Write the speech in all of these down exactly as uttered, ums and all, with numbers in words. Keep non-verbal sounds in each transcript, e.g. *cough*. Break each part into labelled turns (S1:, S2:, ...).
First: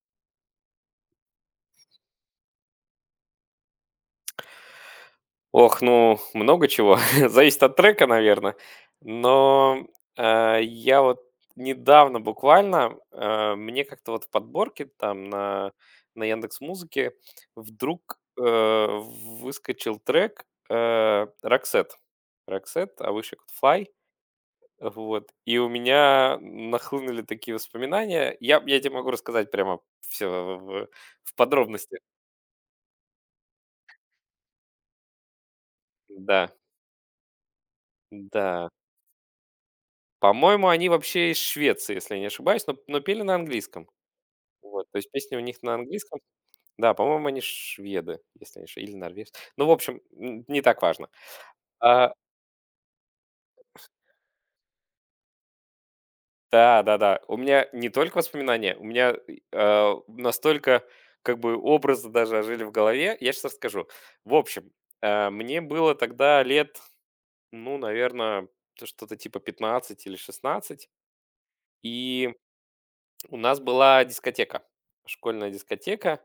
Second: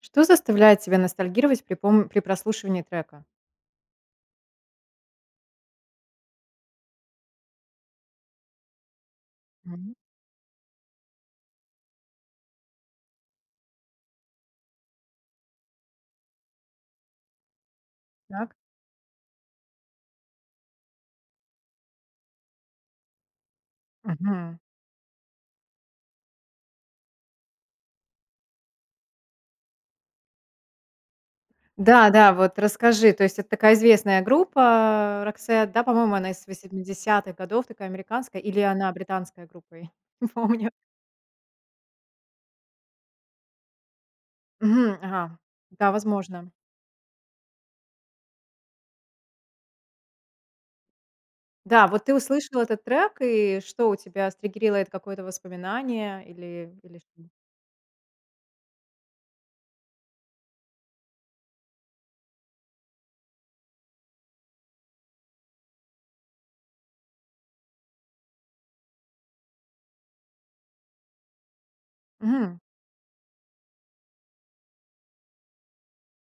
S1: Что заставляет тебя ностальгировать при пом при прослушивании трека?
S2: Ох, ну, много чего. *laughs* Зависит от трека, наверное. Но,
S1: Мгм.
S2: э, я вот недавно буквально, э, мне как-то вот в подборке там на на "Яндекс.Музыке" вдруг,
S1: Так.
S2: э, выскочил трек, э, "Roxette". "Roxette", а выше I fly".
S1: Мгм.
S2: Вот. И у меня нахлынули такие воспоминания. Я я тебе могу рассказать прямо все в в подробностях.
S1: Да, да, вот расскажи. То есть это такая известная группа "Roxette", да, по-моему, она из
S2: Да,
S1: восьмидесятых годов, такая американская, или
S2: да.
S1: она британская группа, я *laughs* не
S2: По-моему,
S1: помню.
S2: они вообще из Швеции, если я не ошибаюсь, но но пели на английском. Вот, то
S1: Мгм.
S2: есть песни
S1: Ага.
S2: у них на
S1: Да,
S2: английском.
S1: возможно.
S2: Да, по-моему, они шведы, если не ошибаюсь, или норвежцы. Ну, в общем, н не так важно.
S1: Да, вот
S2: А,
S1: ты услышал этот трек, и что у тебя стригерило это какое-то воспоминание или или
S2: да-да-да,
S1: что?
S2: у меня не только воспоминания, у меня, и, а, настолько, как бы, образы даже ожили в голове. Я щас расскажу. В общем, э, мне было тогда лет, ну, наверное, что-то типа пятнадцать или шестнадцать, и
S1: Мгм.
S2: у нас была дискотека, школьная дискотека,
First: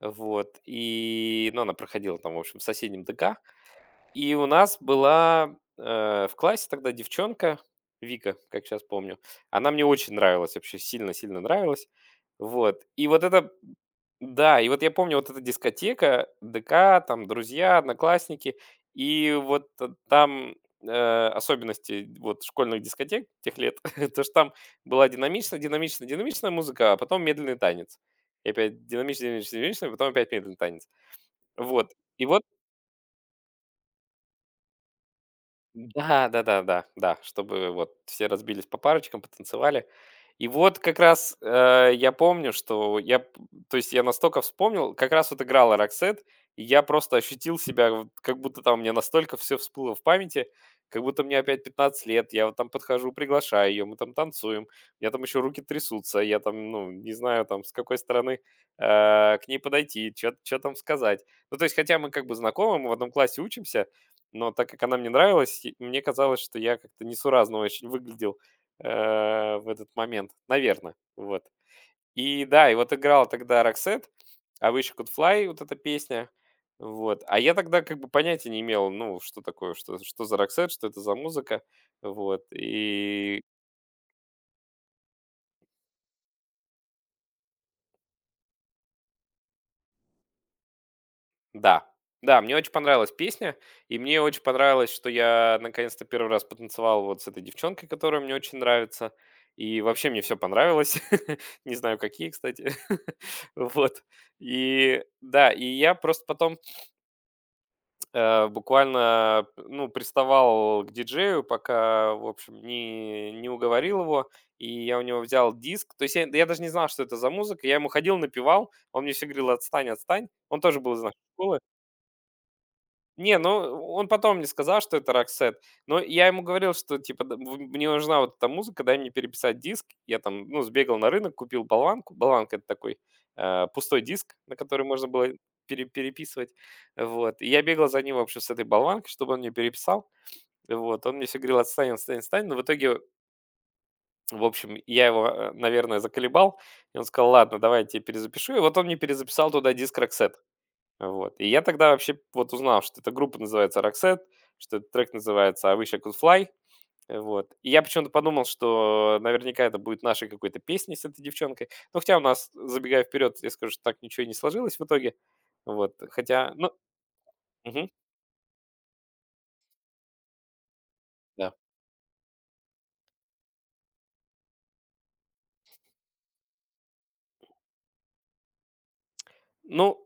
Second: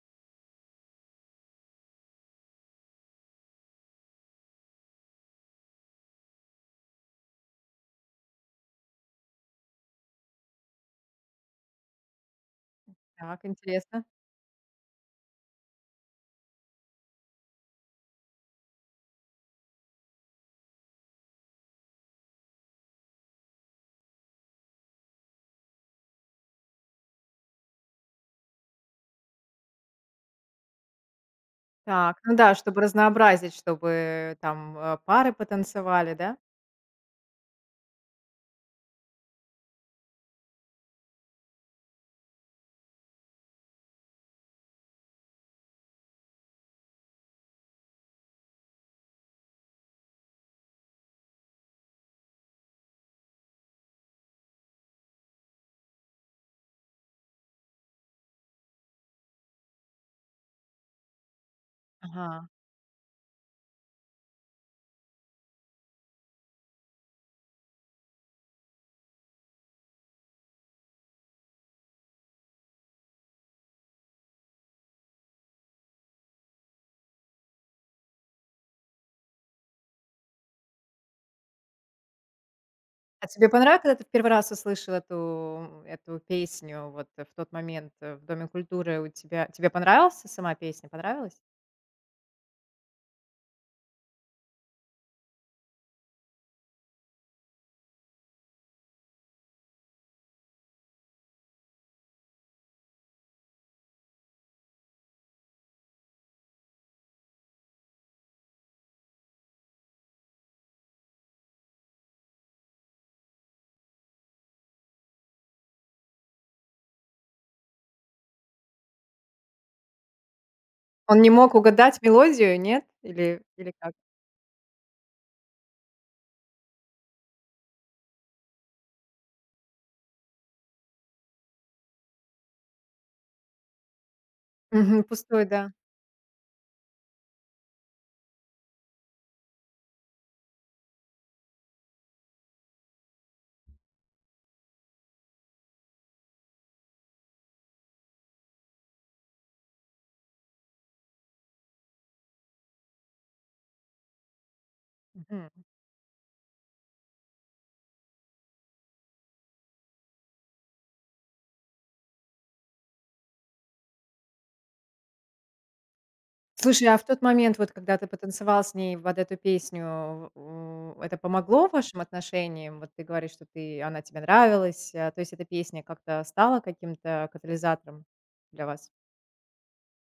S2: вот, и, ну, она проходила там, в общем, в соседнем дэ ка, и у нас была э, в классе тогда девчонка, Вика, как сейчас помню, она мне очень нравилась, вообще сильно-сильно нравилась, вот, и вот
S1: Так,
S2: эта
S1: интересно.
S2: да, и вот я помню, вот эта дискотека, дэ ка, там друзья, одноклассники, и вот т- там э, особенности вот школьных дискотек тех лет, *laughs* то что там была динамичная, динамичная, динамичная музыка, а потом медленный танец. И опять динамичный, динамичный, динамичный, потом опять медленный танец. Вот.
S1: Так,
S2: И
S1: ну
S2: вот,
S1: да, чтобы разнообразить, чтобы там, э, пары потанцевали,
S2: да,
S1: да?
S2: да-да-да, да, да, да, чтобы вот все разбились по парочкам, потанцевали. И вот как раз, э, я помню, что я, п то есть я настолько вспомнил, как раз вот играла "Роксет", и я просто ощутил себя вот как будто там мне настолько все всплыло в памяти, как будто мне опять пятнадцать лет. Я вот там подхожу, приглашаю ее, мы там танцуем, у меня там еще руки трясутся, я там, ну, не знаю там, с какой стороны, э, к ней подойти, что чё там сказать. Ну, то есть, хотя мы как бы
S1: Ага.
S2: знакомы, мы в одном классе учимся, но так как она мне нравилась, и мне казалось, что я как-то несуразно очень выглядел, э, в этот момент, наверное, вот. И да, и вот играл тогда "Roxette", а Wish I Could Fly", вот эта песня. Вот. А я тогда как бы понятия не имел, ну, что такое, что что за "Roxette", что это за музыка. Вот.
S1: А
S2: И
S1: тебе понравилось, когда ты в первый раз услышал эту эту песню вот, э, в тот момент, э, в Доме культуры? У тебя Тебе понравилась сама песня, понравилась?
S2: да, да, мне очень понравилась песня, и мне очень понравилось, что я наконец-то первый раз потанцевал вот с этой девчонкой, которая мне очень нравится. И вообще мне все понравилось. *laughs* Не знаю, какие, кстати. *laughs* Вот. И да, и я просто потом, э, буквально, ну, приставал к диджею, пока, в общем, не не уговорил его. И я у него взял диск. То есть я я даже не знал, что это за музыка. Я ему ходил, напевал. Он мне все говорил: "Отстань, отстань". Он тоже был из нашей
S1: Он не мог
S2: школы.
S1: угадать мелодию, нет?
S2: Не,
S1: Или
S2: ну
S1: или как?
S2: он потом мне сказал, что это "Роксет". Но я ему говорил, что типа д в мне нужна вот эта музыка, дай мне переписать диск. Я там, ну, сбегал на рынок, купил болванку. Болванка- это такой, э, пустой диск, на который
S1: Мгм,
S2: можно было
S1: пустой, да.
S2: пере переписывать. Вот. И я бегал за ним, в общем, с этой болванкой, чтобы он мне переписал. Вот. Он мне все говорил: "Отстань, отстань, отстань". Но в итоге, в общем, я его, э, наверное, заколебал, и он сказал: "Ладно, давай я тебе перезапишу". И вот он мне перезаписал туда диск "Роксет". Вот. И я тогда вообще вот узнал, что эта группа называется "Roxette", что этот трек
S1: Мгм.
S2: называется "I wish I could fly". Э, вот. И я почему-то подумал, что наверняка это будет нашей какой-то песней с этой девчонкой. Ну, хотя у нас, забегая вперед, я скажу, что так ничего и не сложилось в итоге. Вот. Хотя, ну,
S1: Слушай, а в тот момент, вот
S2: мгм,
S1: когда ты потанцевал с ней под эту песню, у это
S2: да.
S1: помогло вашим отношениям? Вот ты говоришь, что ты она тебе нравилась, а, то есть эта песня как-то стала каким-то катализатором для вас?
S2: Ну,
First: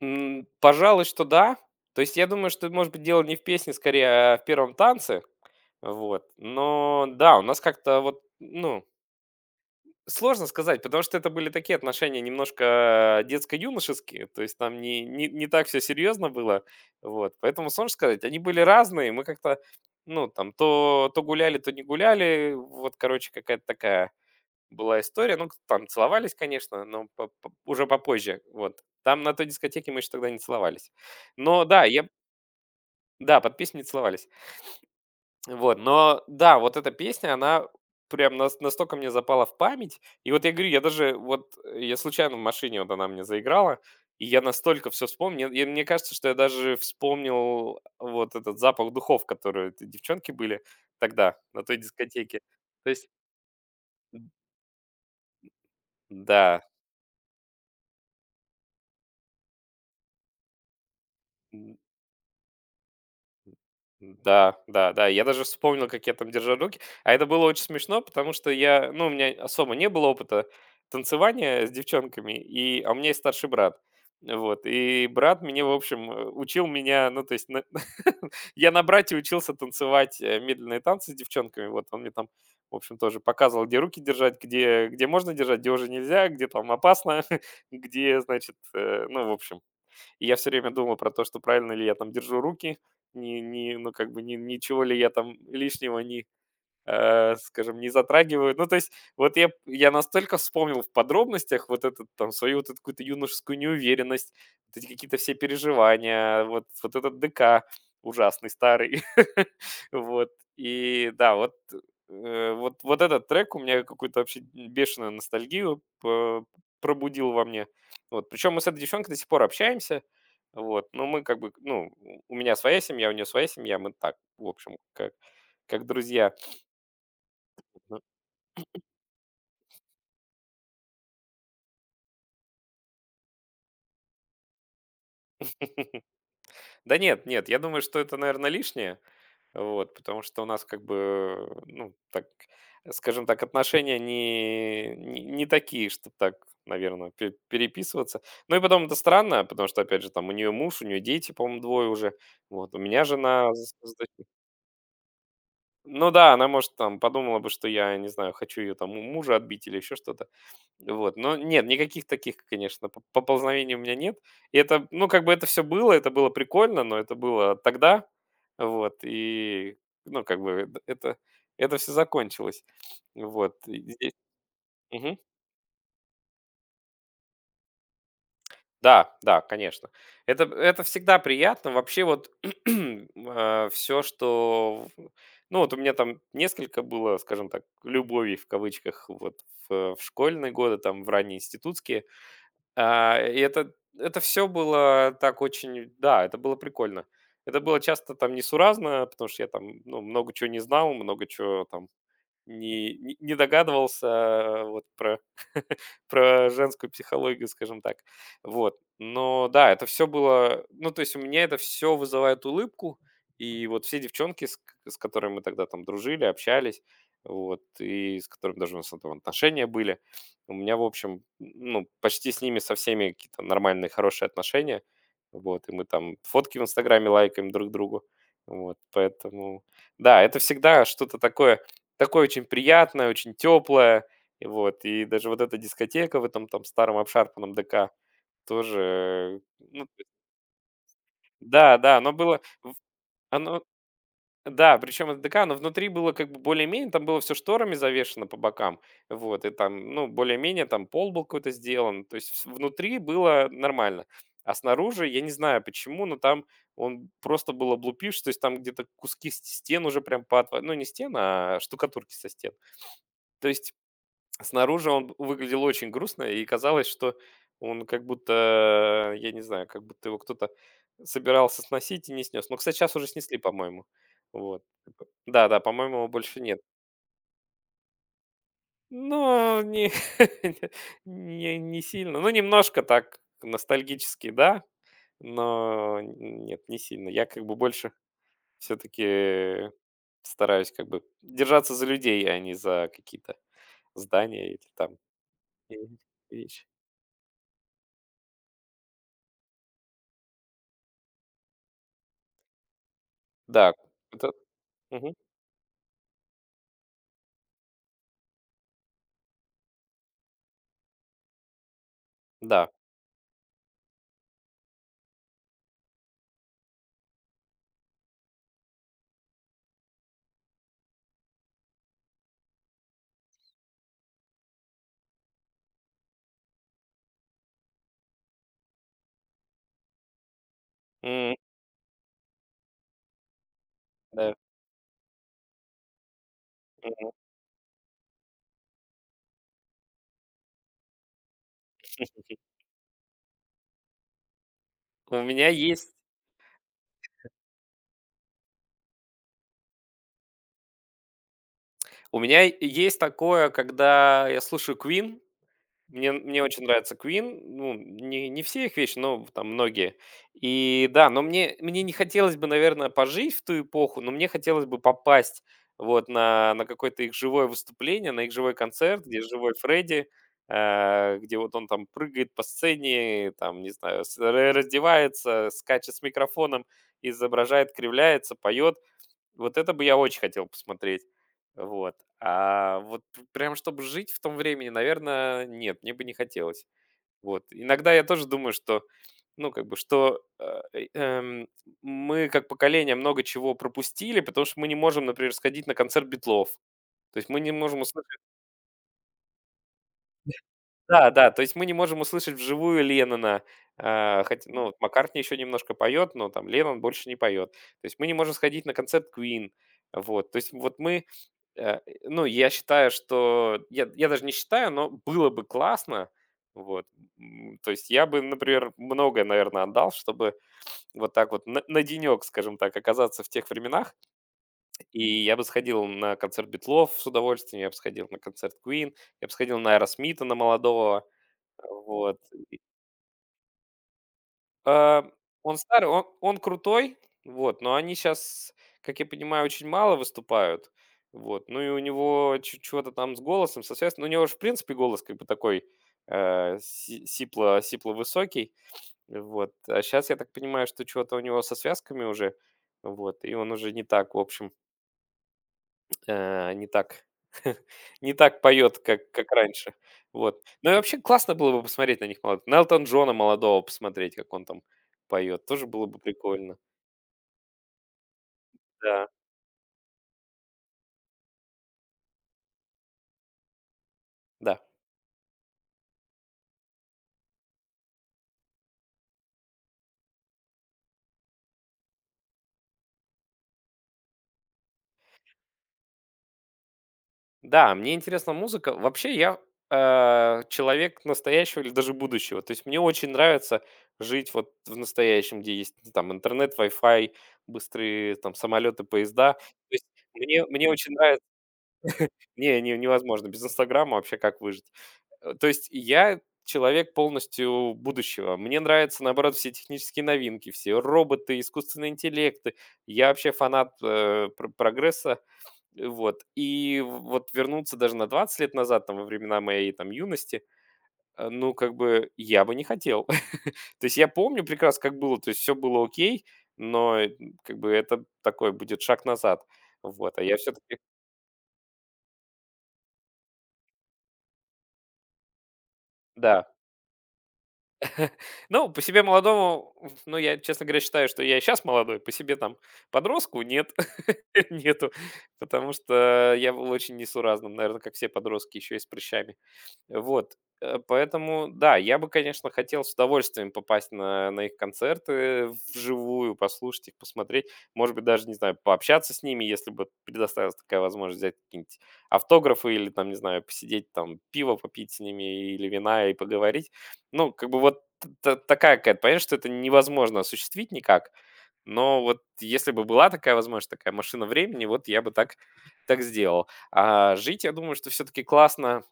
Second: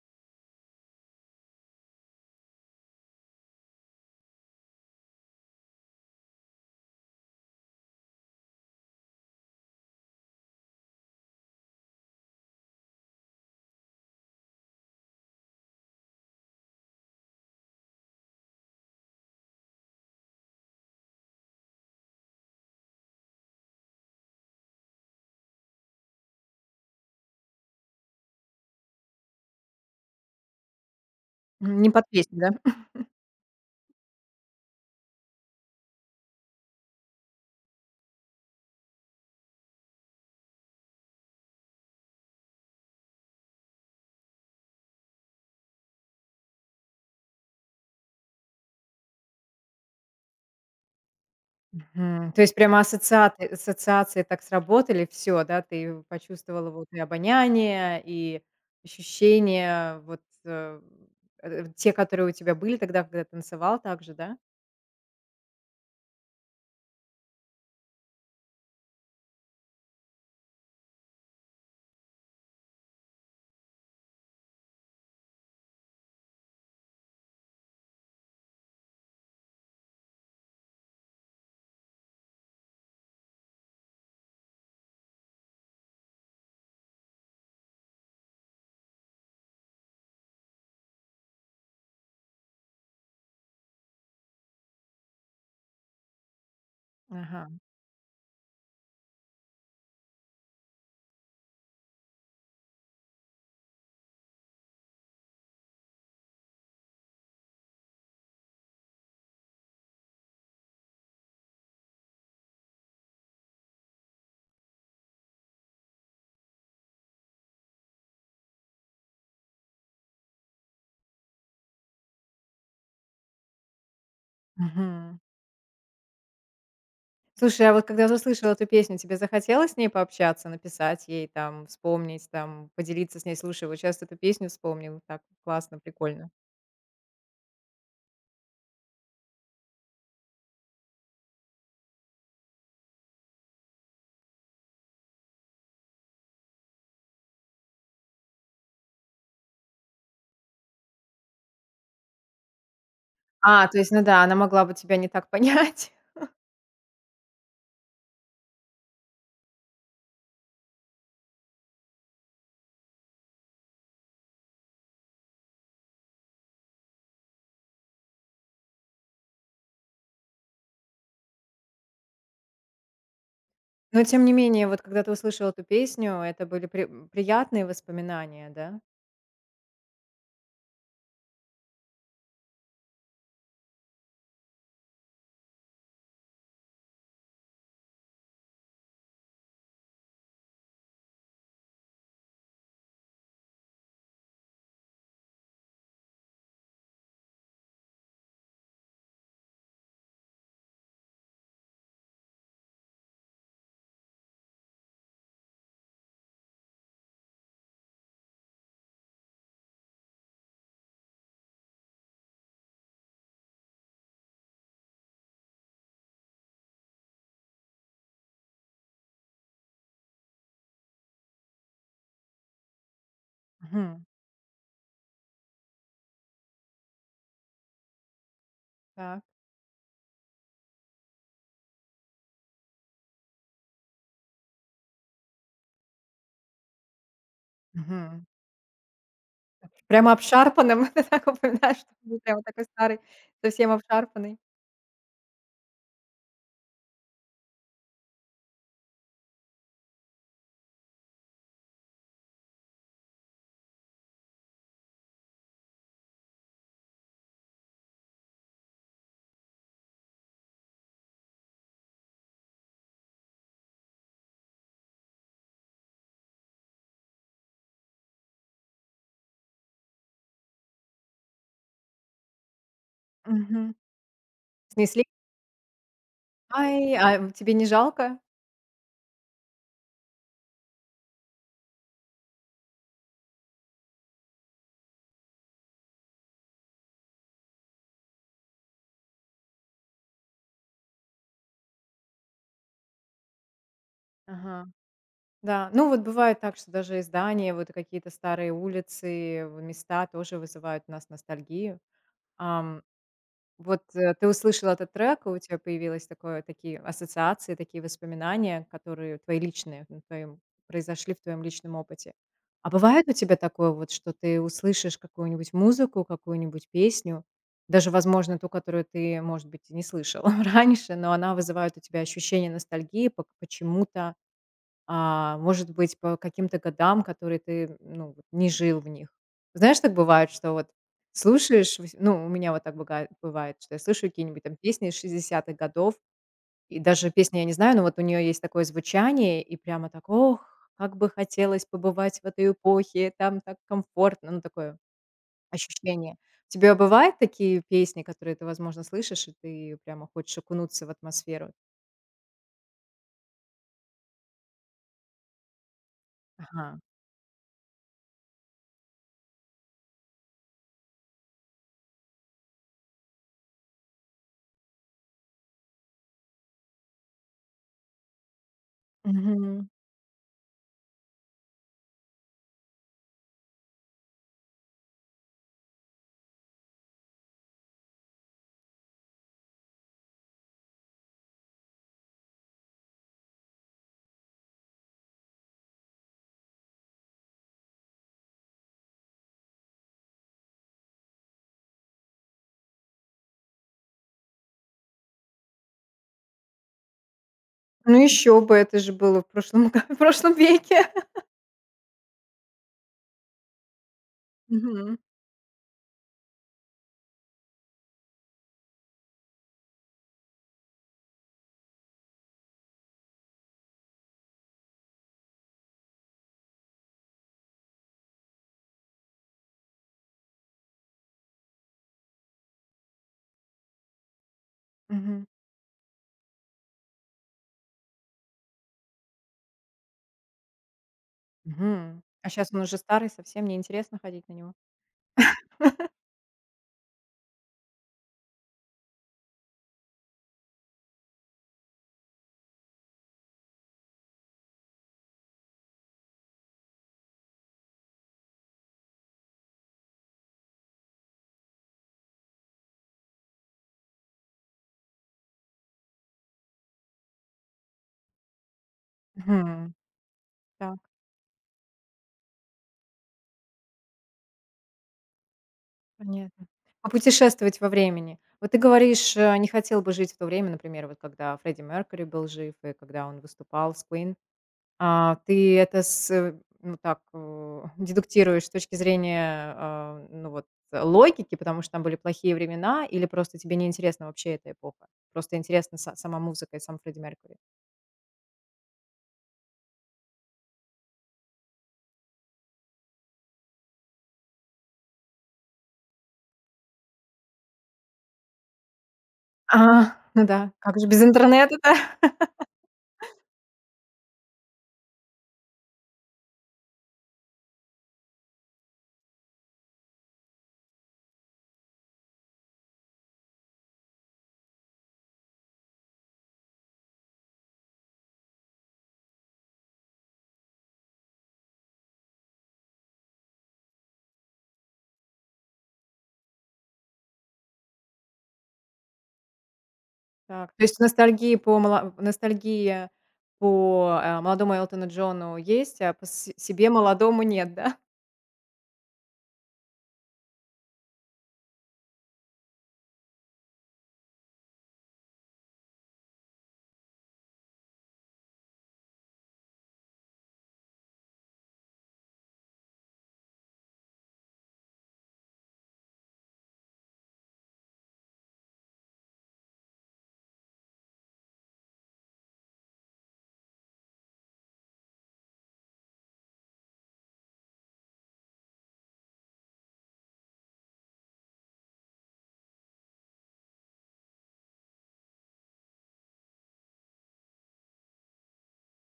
S2: м, пожалуй, что да. То есть я думаю, что, может быть, дело не в песне скорее, а в первом танце. Вот. Но да, у нас как-то вот, ну, сложно сказать, потому что это были такие отношения немножко э, детско-юношеские, то есть там не, не, не так все серьезно было, вот, поэтому сложно сказать, они были разные, мы как-то, ну, там, то, то гуляли, то не гуляли, вот, короче, какая-то такая была история, ну, там целовались, конечно, но по- по- уже попозже, вот, там на той дискотеке мы еще тогда не целовались, но
S1: М,
S2: да,
S1: не под
S2: я,
S1: песню, да?
S2: да, под песню не целовались, вот, но да, вот эта песня, она прям нас настолько мне запала в память. И вот я говорю, я даже вот, э, я случайно в машине вот она мне заиграла, и я настолько все вспомнил. И мне кажется, что я даже вспомнил, э, вот этот запах духов, которые эти девчонки были тогда на той
S1: Мгм.
S2: дискотеке.
S1: То есть прямо
S2: То есть,
S1: ассоциаты ассоциации
S2: м,
S1: так сработали, все, да, ты
S2: да.
S1: почувствовала вот и обоняние, и ощущения вот, э, э, э, те, которые у тебя были тогда, когда танцевал также, да?
S2: Да, да, да. Я даже вспомнил, как я там держал руки. А это было очень смешно, потому что я, ну, у меня особо не было опыта танцевания с девчонками, и, а у меня есть старший брат. Вот, и брат мне, в общем, э, учил меня, ну, то есть на- *laughs* я на брате учился танцевать э, медленные танцы с девчонками, вот, он мне там, в общем, тоже показывал, где руки держать, где, где можно держать, где уже нельзя, где там опасно, *laughs* где, значит, э, ну, в общем, и я все время думал про то, что правильно ли я там держу руки, не не ну, как бы ни ничего ли я там лишнего не, э,
S1: Ага,
S2: скажем, не затрагивают. Ну, то есть, вот я, я настолько вспомнил в подробностях вот этот, там, свою вот эту какую-то юношескую неуверенность, вот эти какие-то все переживания, вот, вот этот дэ ка ужасный, старый. *laughs* Вот. И да, вот, э, вот, вот этот трек у меня какую-то вообще бешеную ностальгию по- пробудил во мне. Вот. Причем мы с этой девчонкой до сих пор общаемся. Вот. Но мы как бы, ну, у меня своя семья, у нее своя семья, мы так, в общем, как,
S1: мгм.
S2: как друзья.
S1: Слушай, а вот когда услышала эту песню, тебе захотелось с ней пообщаться, написать ей там, вспомнить там, поделиться с ней: "Слушай, вот сейчас эту песню вспомнил, так классно, прикольно"?
S2: Да нет, нет, я думаю, что это, наверное, лишнее. Вот, потому что у нас как бы, ну, так, скажем так, отношения не, не, не такие, чтобы так, наверное, переписываться. Ну и потом это странно, потому что, опять же, там у нее муж, у нее дети, по-моему, двое уже. Вот, у меня жена,
S1: А,
S2: с-
S1: то есть,
S2: с
S1: ну да,
S2: дочерью.
S1: она могла бы тебя не так *laughs* понять.
S2: Ну да, она, может, там подумала бы, что я, не знаю, хочу ее там у мужа отбить или еще что-то. Вот, но нет, никаких таких, конечно, поп поползновений у меня нет. И это, ну, как бы это все было, это было прикольно, но это было тогда. Вот, и, ну, как бы это это все закончилось. Вот, и
S1: Но
S2: здесь
S1: тем не менее, вот когда ты
S2: мгм,
S1: услышал эту песню, это были при приятные воспоминания, да?
S2: да, да, конечно. Это это всегда приятно. Вообще вот, *clears throat* все что в, ну, вот у меня там несколько было, скажем так, "любовей" в кавычках, вот, в в школьные годы, там, в ранние институтские. А, и это это все было так очень да, это было прикольно. Это было часто там несуразно, потому что я там, ну, много чего не знал, много чего там не не не догадывался, э, вот про *laughs* про женскую психологию, скажем так. Вот. Но да, это все было, ну, то есть у меня это все вызывает улыбку. И вот все девчонки, с к с которыми мы тогда там дружили, общались, вот, и с которыми даже у нас там отношения были. У меня, в общем, ну, почти с ними со всеми какие-то нормальные,
S1: Мгм.
S2: хорошие отношения. Вот, и мы там фотки в "Инстаграме" лайкаем друг другу. Вот,
S1: Так.
S2: поэтому да, это всегда что-то такое Такое очень приятное, очень теплое. И вот, и даже вот эта дискотека в этом там старом обшарпанном дэ ка
S1: Мгм.
S2: тоже, ну
S1: Прямо обшарпанным *laughs* ты так
S2: да,
S1: упоминаешь, что
S2: да, оно
S1: был
S2: было
S1: прямо такой
S2: в
S1: старый,
S2: оно,
S1: совсем обшарпанный.
S2: да, причем это дэ ка, но внутри было как бы более-менее, там было все шторами завешено по бокам, вот, и там, ну, более-менее там пол был какой-то сделан, то есть вс внутри было нормально. А снаружи, я не знаю почему, но там он просто был облупившийся, то есть там где-то куски с стен уже прям поотва ну, не стен, а штукатурки со стен. То есть снаружи он выглядел очень грустно, и казалось, что он как будто, я не знаю, как будто его кто-то собирался сносить и не снес. Ну, кстати, сейчас уже снесли,
S1: Мгм.
S2: по-моему. Вот.
S1: Снесли?
S2: Да-да, по-моему, его больше нет.
S1: Ай, а тебе не жалко?
S2: Но не, *laughs* не, не сильно. Ну, немножко так ностальгически, да, но нет, не сильно. Я как бы больше все-таки стараюсь как бы держаться за людей, а не за какие-то здания или
S1: Ага.
S2: там,
S1: Да.
S2: э,
S1: Ну, вот бывает так,
S2: вещи.
S1: что даже издания, вот какие-то старые улицы, в места тоже вызывают у нас ностальгию.
S2: Да,
S1: Вот, э, ты
S2: это
S1: услышал этот
S2: мгм,
S1: трек, и у тебя появилось такое такие ассоциации, такие воспоминания, которые твои личные, на твоем произошли в твоем личном опыте.
S2: да,
S1: А бывает у тебя такое вот, что ты услышишь какую-нибудь музыку, какую-нибудь песню, даже, возможно, ту, которую ты, может быть, и не слышал *laughs* раньше, но она вызывает у тебя ощущение ностальгии по почему-то, а, может быть, по каким-то годам, которые ты, ну, вот не жил в них. Знаешь, так бывает, что вот
S2: м,
S1: слушаешь, вось ну, у меня вот так быга бывает, что я слушаю
S2: да,
S1: какие-нибудь там песни из шестидесятых годов, и
S2: мгм.
S1: даже песни я не знаю, но вот у нее есть такое звучание, и прямо так: "Ох, как бы хотелось побывать в этой эпохе, там так комфортно". Ну, такое
S2: У меня есть
S1: ощущение. У тебя бывают такие песни, которые ты, возможно, слышишь, и ты прямо хочешь окунуться в атмосферу?
S2: у меня есть такое, когда я слушаю Queen. Мне мне очень
S1: Ага.
S2: нравится Queen, ну, не не все их вещи, но там многие. И да, но мне мне не хотелось бы, наверное, пожить в ту эпоху, но мне хотелось бы попасть вот на на какое-то их живое выступление, на их живой концерт, где живой Фредди, э, где вот он там прыгает по сцене, там, не знаю, с ра раздевается, скачет с микрофоном, изображает, кривляется, поет. Вот это бы я очень хотел посмотреть. Вот. А вот прям чтобы жить в том времени, наверное, нет, мне бы не хотелось. Вот. Иногда я тоже думаю, что, ну, как бы, что э, э, эм, мы как поколение много чего пропустили, потому что мы не можем, например, сходить на концерт Битлов. То есть мы не можем.
S1: Ну еще бы, это же было в прошлом г *laughs* в прошлом веке.
S2: Да, да, то есть мы не можем услышать вживую Леннона, а, хоть, ну, вот
S1: Мгм.
S2: Маккартни еще немножко поет, но там Леннон больше не поет. То есть мы не можем сходить на концерт Queen, вот. То есть вот мы, э, ну, я считаю, что, я, я даже не считаю, но было бы классно, вот. М, То есть я бы, например, многое, наверное, отдал, чтобы вот так вот на, на денек, скажем так, оказаться в тех временах. И
S1: Мгм.
S2: я бы сходил на концерт Битлов с удовольствием, я бы сходил на концерт Queen, я бы сходил на Аэросмита, на молодого.
S1: Мгм.
S2: Вот.
S1: А сейчас он уже старый, совсем неинтересно ходить на него.
S2: А, он старый, он он крутой, вот, но они сейчас, как я понимаю, очень мало выступают. Вот, ну и у него чё чего-то там с голосом, соответственно, у него же в принципе голос как бы такой, э, си сипло сипло-высокий. Вот, а сейчас, я так понимаю, что чего-то у него со связками уже, вот, и он уже не так, в общем. А, не так *laughs* не так поет, как как раньше.
S1: Мгм.
S2: Вот. Ну и
S1: Так,
S2: вообще классно было бы посмотреть на них молодых. На Элтона Джона молодого посмотреть, как он там поет. Тоже было бы
S1: понятно.
S2: прикольно.
S1: А путешествовать во времени? Вот ты
S2: Да,
S1: говоришь, э, не хотел бы жить в то время, например, вот когда Фредди Меркьюри был жив и когда он выступал с Queen.
S2: да.
S1: А, ты это с, э, ну, так, э, *laughs* дедуктируешь с точки зрения, а, ну, вот, э, логики, потому что там были плохие времена, или просто тебе не интересна вообще эта эпоха? Просто интересна са сама музыка и сам Фредди Меркьюри?
S2: Да, мне интересна музыка. Вообще я, э, человек настоящего или даже будущего. То есть мне очень нравится жить вот в настоящем, где есть, ну, там интернет, Wi-Fi, быстрые там самолеты, поезда. То
S1: А,
S2: есть
S1: *laughs* ну
S2: мне
S1: да,
S2: мне
S1: как же
S2: очень
S1: без
S2: нравится.
S1: интернета-то? *laughs*
S2: Не, не невозможно. Без "Инстаграма" вообще как выжить? Э, то есть я человек полностью будущего. Мне нравятся, наоборот, все технические новинки, все роботы, искусственные интеллекты. Я вообще фанат, э, пр прогресса. Э, Вот. И вот вернуться даже на двадцать лет назад, там, во времена моей, там, юности, э, ну, как бы я бы не хотел. *laughs* То есть я помню прекрасно, как было. То есть все было окей, но, э, как бы это такой будет шаг назад. Вот, а я
S1: Так,
S2: все
S1: то
S2: таки
S1: есть ностальгии по мала ностальгия по, э, молодому Элтону Джону есть, а по с
S2: да.
S1: себе молодому нет, да?
S2: Ну, по себе молодому, ну, я, честно говоря, считаю, что я и сейчас молодой, по себе там подростку нет, *laughs* нету, потому что я был очень несуразным, наверное, как все подростки, еще и с прыщами. Вот, э, поэтому, да, я бы, конечно, хотел с удовольствием попасть на, на их концерты вживую, послушать их, посмотреть, может быть, даже, не знаю, пообщаться с ними, если бы предоставилась такая возможность взять какие-нибудь автографы или, там, не знаю, посидеть, там, пиво попить с ними или вина и поговорить. Ну, как бы вот т- т- такая какая-то, понятно, что это невозможно осуществить никак, но вот если бы была такая возможность, такая машина времени, вот я бы так, так сделал. А жить, я думаю, что все-таки классно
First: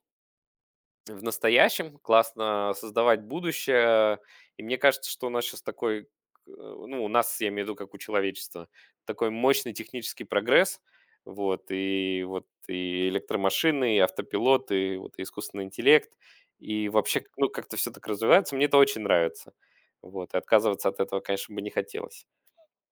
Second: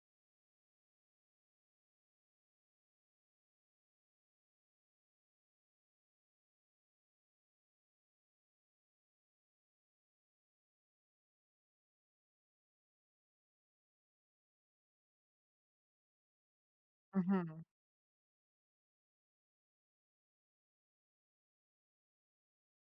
S2: в настоящем, классно создавать будущее. И мне кажется, что у нас сейчас такой, к- ну, у нас, я имею в виду, как у человечества, такой мощный технический прогресс, вот, и вот и электромашины, и автопилот, и вот и искусственный интеллект, и вообще, ну,
S1: Мгм.
S2: как-то все так развивается, мне это очень нравится, вот, и отказываться от этого, конечно, бы не хотелось,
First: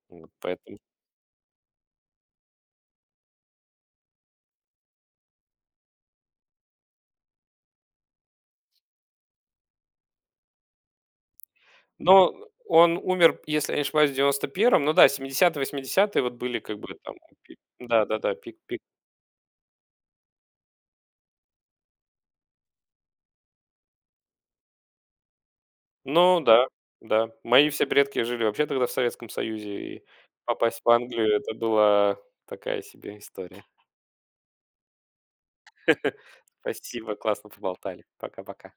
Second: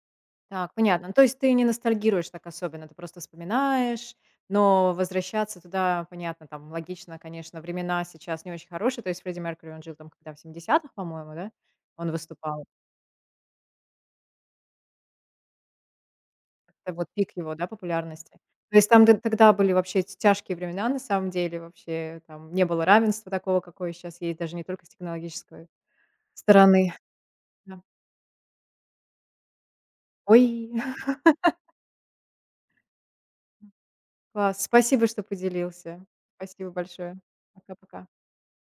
S2: вот,
S1: Так,
S2: поэтому.
S1: понятно. Ну, то есть ты не ностальгируешь так особенно, ты просто вспоминаешь, но возвращаться туда, понятно, там логично, конечно, времена сейчас не очень хорошие. То есть Фредди Меркьюри, он жил там когда в семидесятых, по-моему, да, он
S2: Но
S1: выступал.
S2: он умер, если я не ошибаюсь, в девяносто первом, ну да, семидесятые восьмидесятые вот были как
S1: Это
S2: бы
S1: вот
S2: там,
S1: пик его,
S2: пи-
S1: да, популярности.
S2: да-да-да, пик,
S1: То
S2: пик.
S1: есть там т- тогда были вообще эти тяжкие времена, на самом деле, вообще там не было равенства такого, какое сейчас есть, даже не только с технологической
S2: Ну да,
S1: стороны.
S2: да. Мои
S1: Да.
S2: все предки жили вообще тогда в Советском Союзе, и
S1: Ой,
S2: попасть в
S1: *laughs*
S2: Англию — это была такая себе история.
S1: класс. Спасибо, что поделился.
S2: *laughs*
S1: Спасибо
S2: Спасибо,
S1: большое.
S2: классно поболтали.
S1: Пока-пока.
S2: Пока-пока.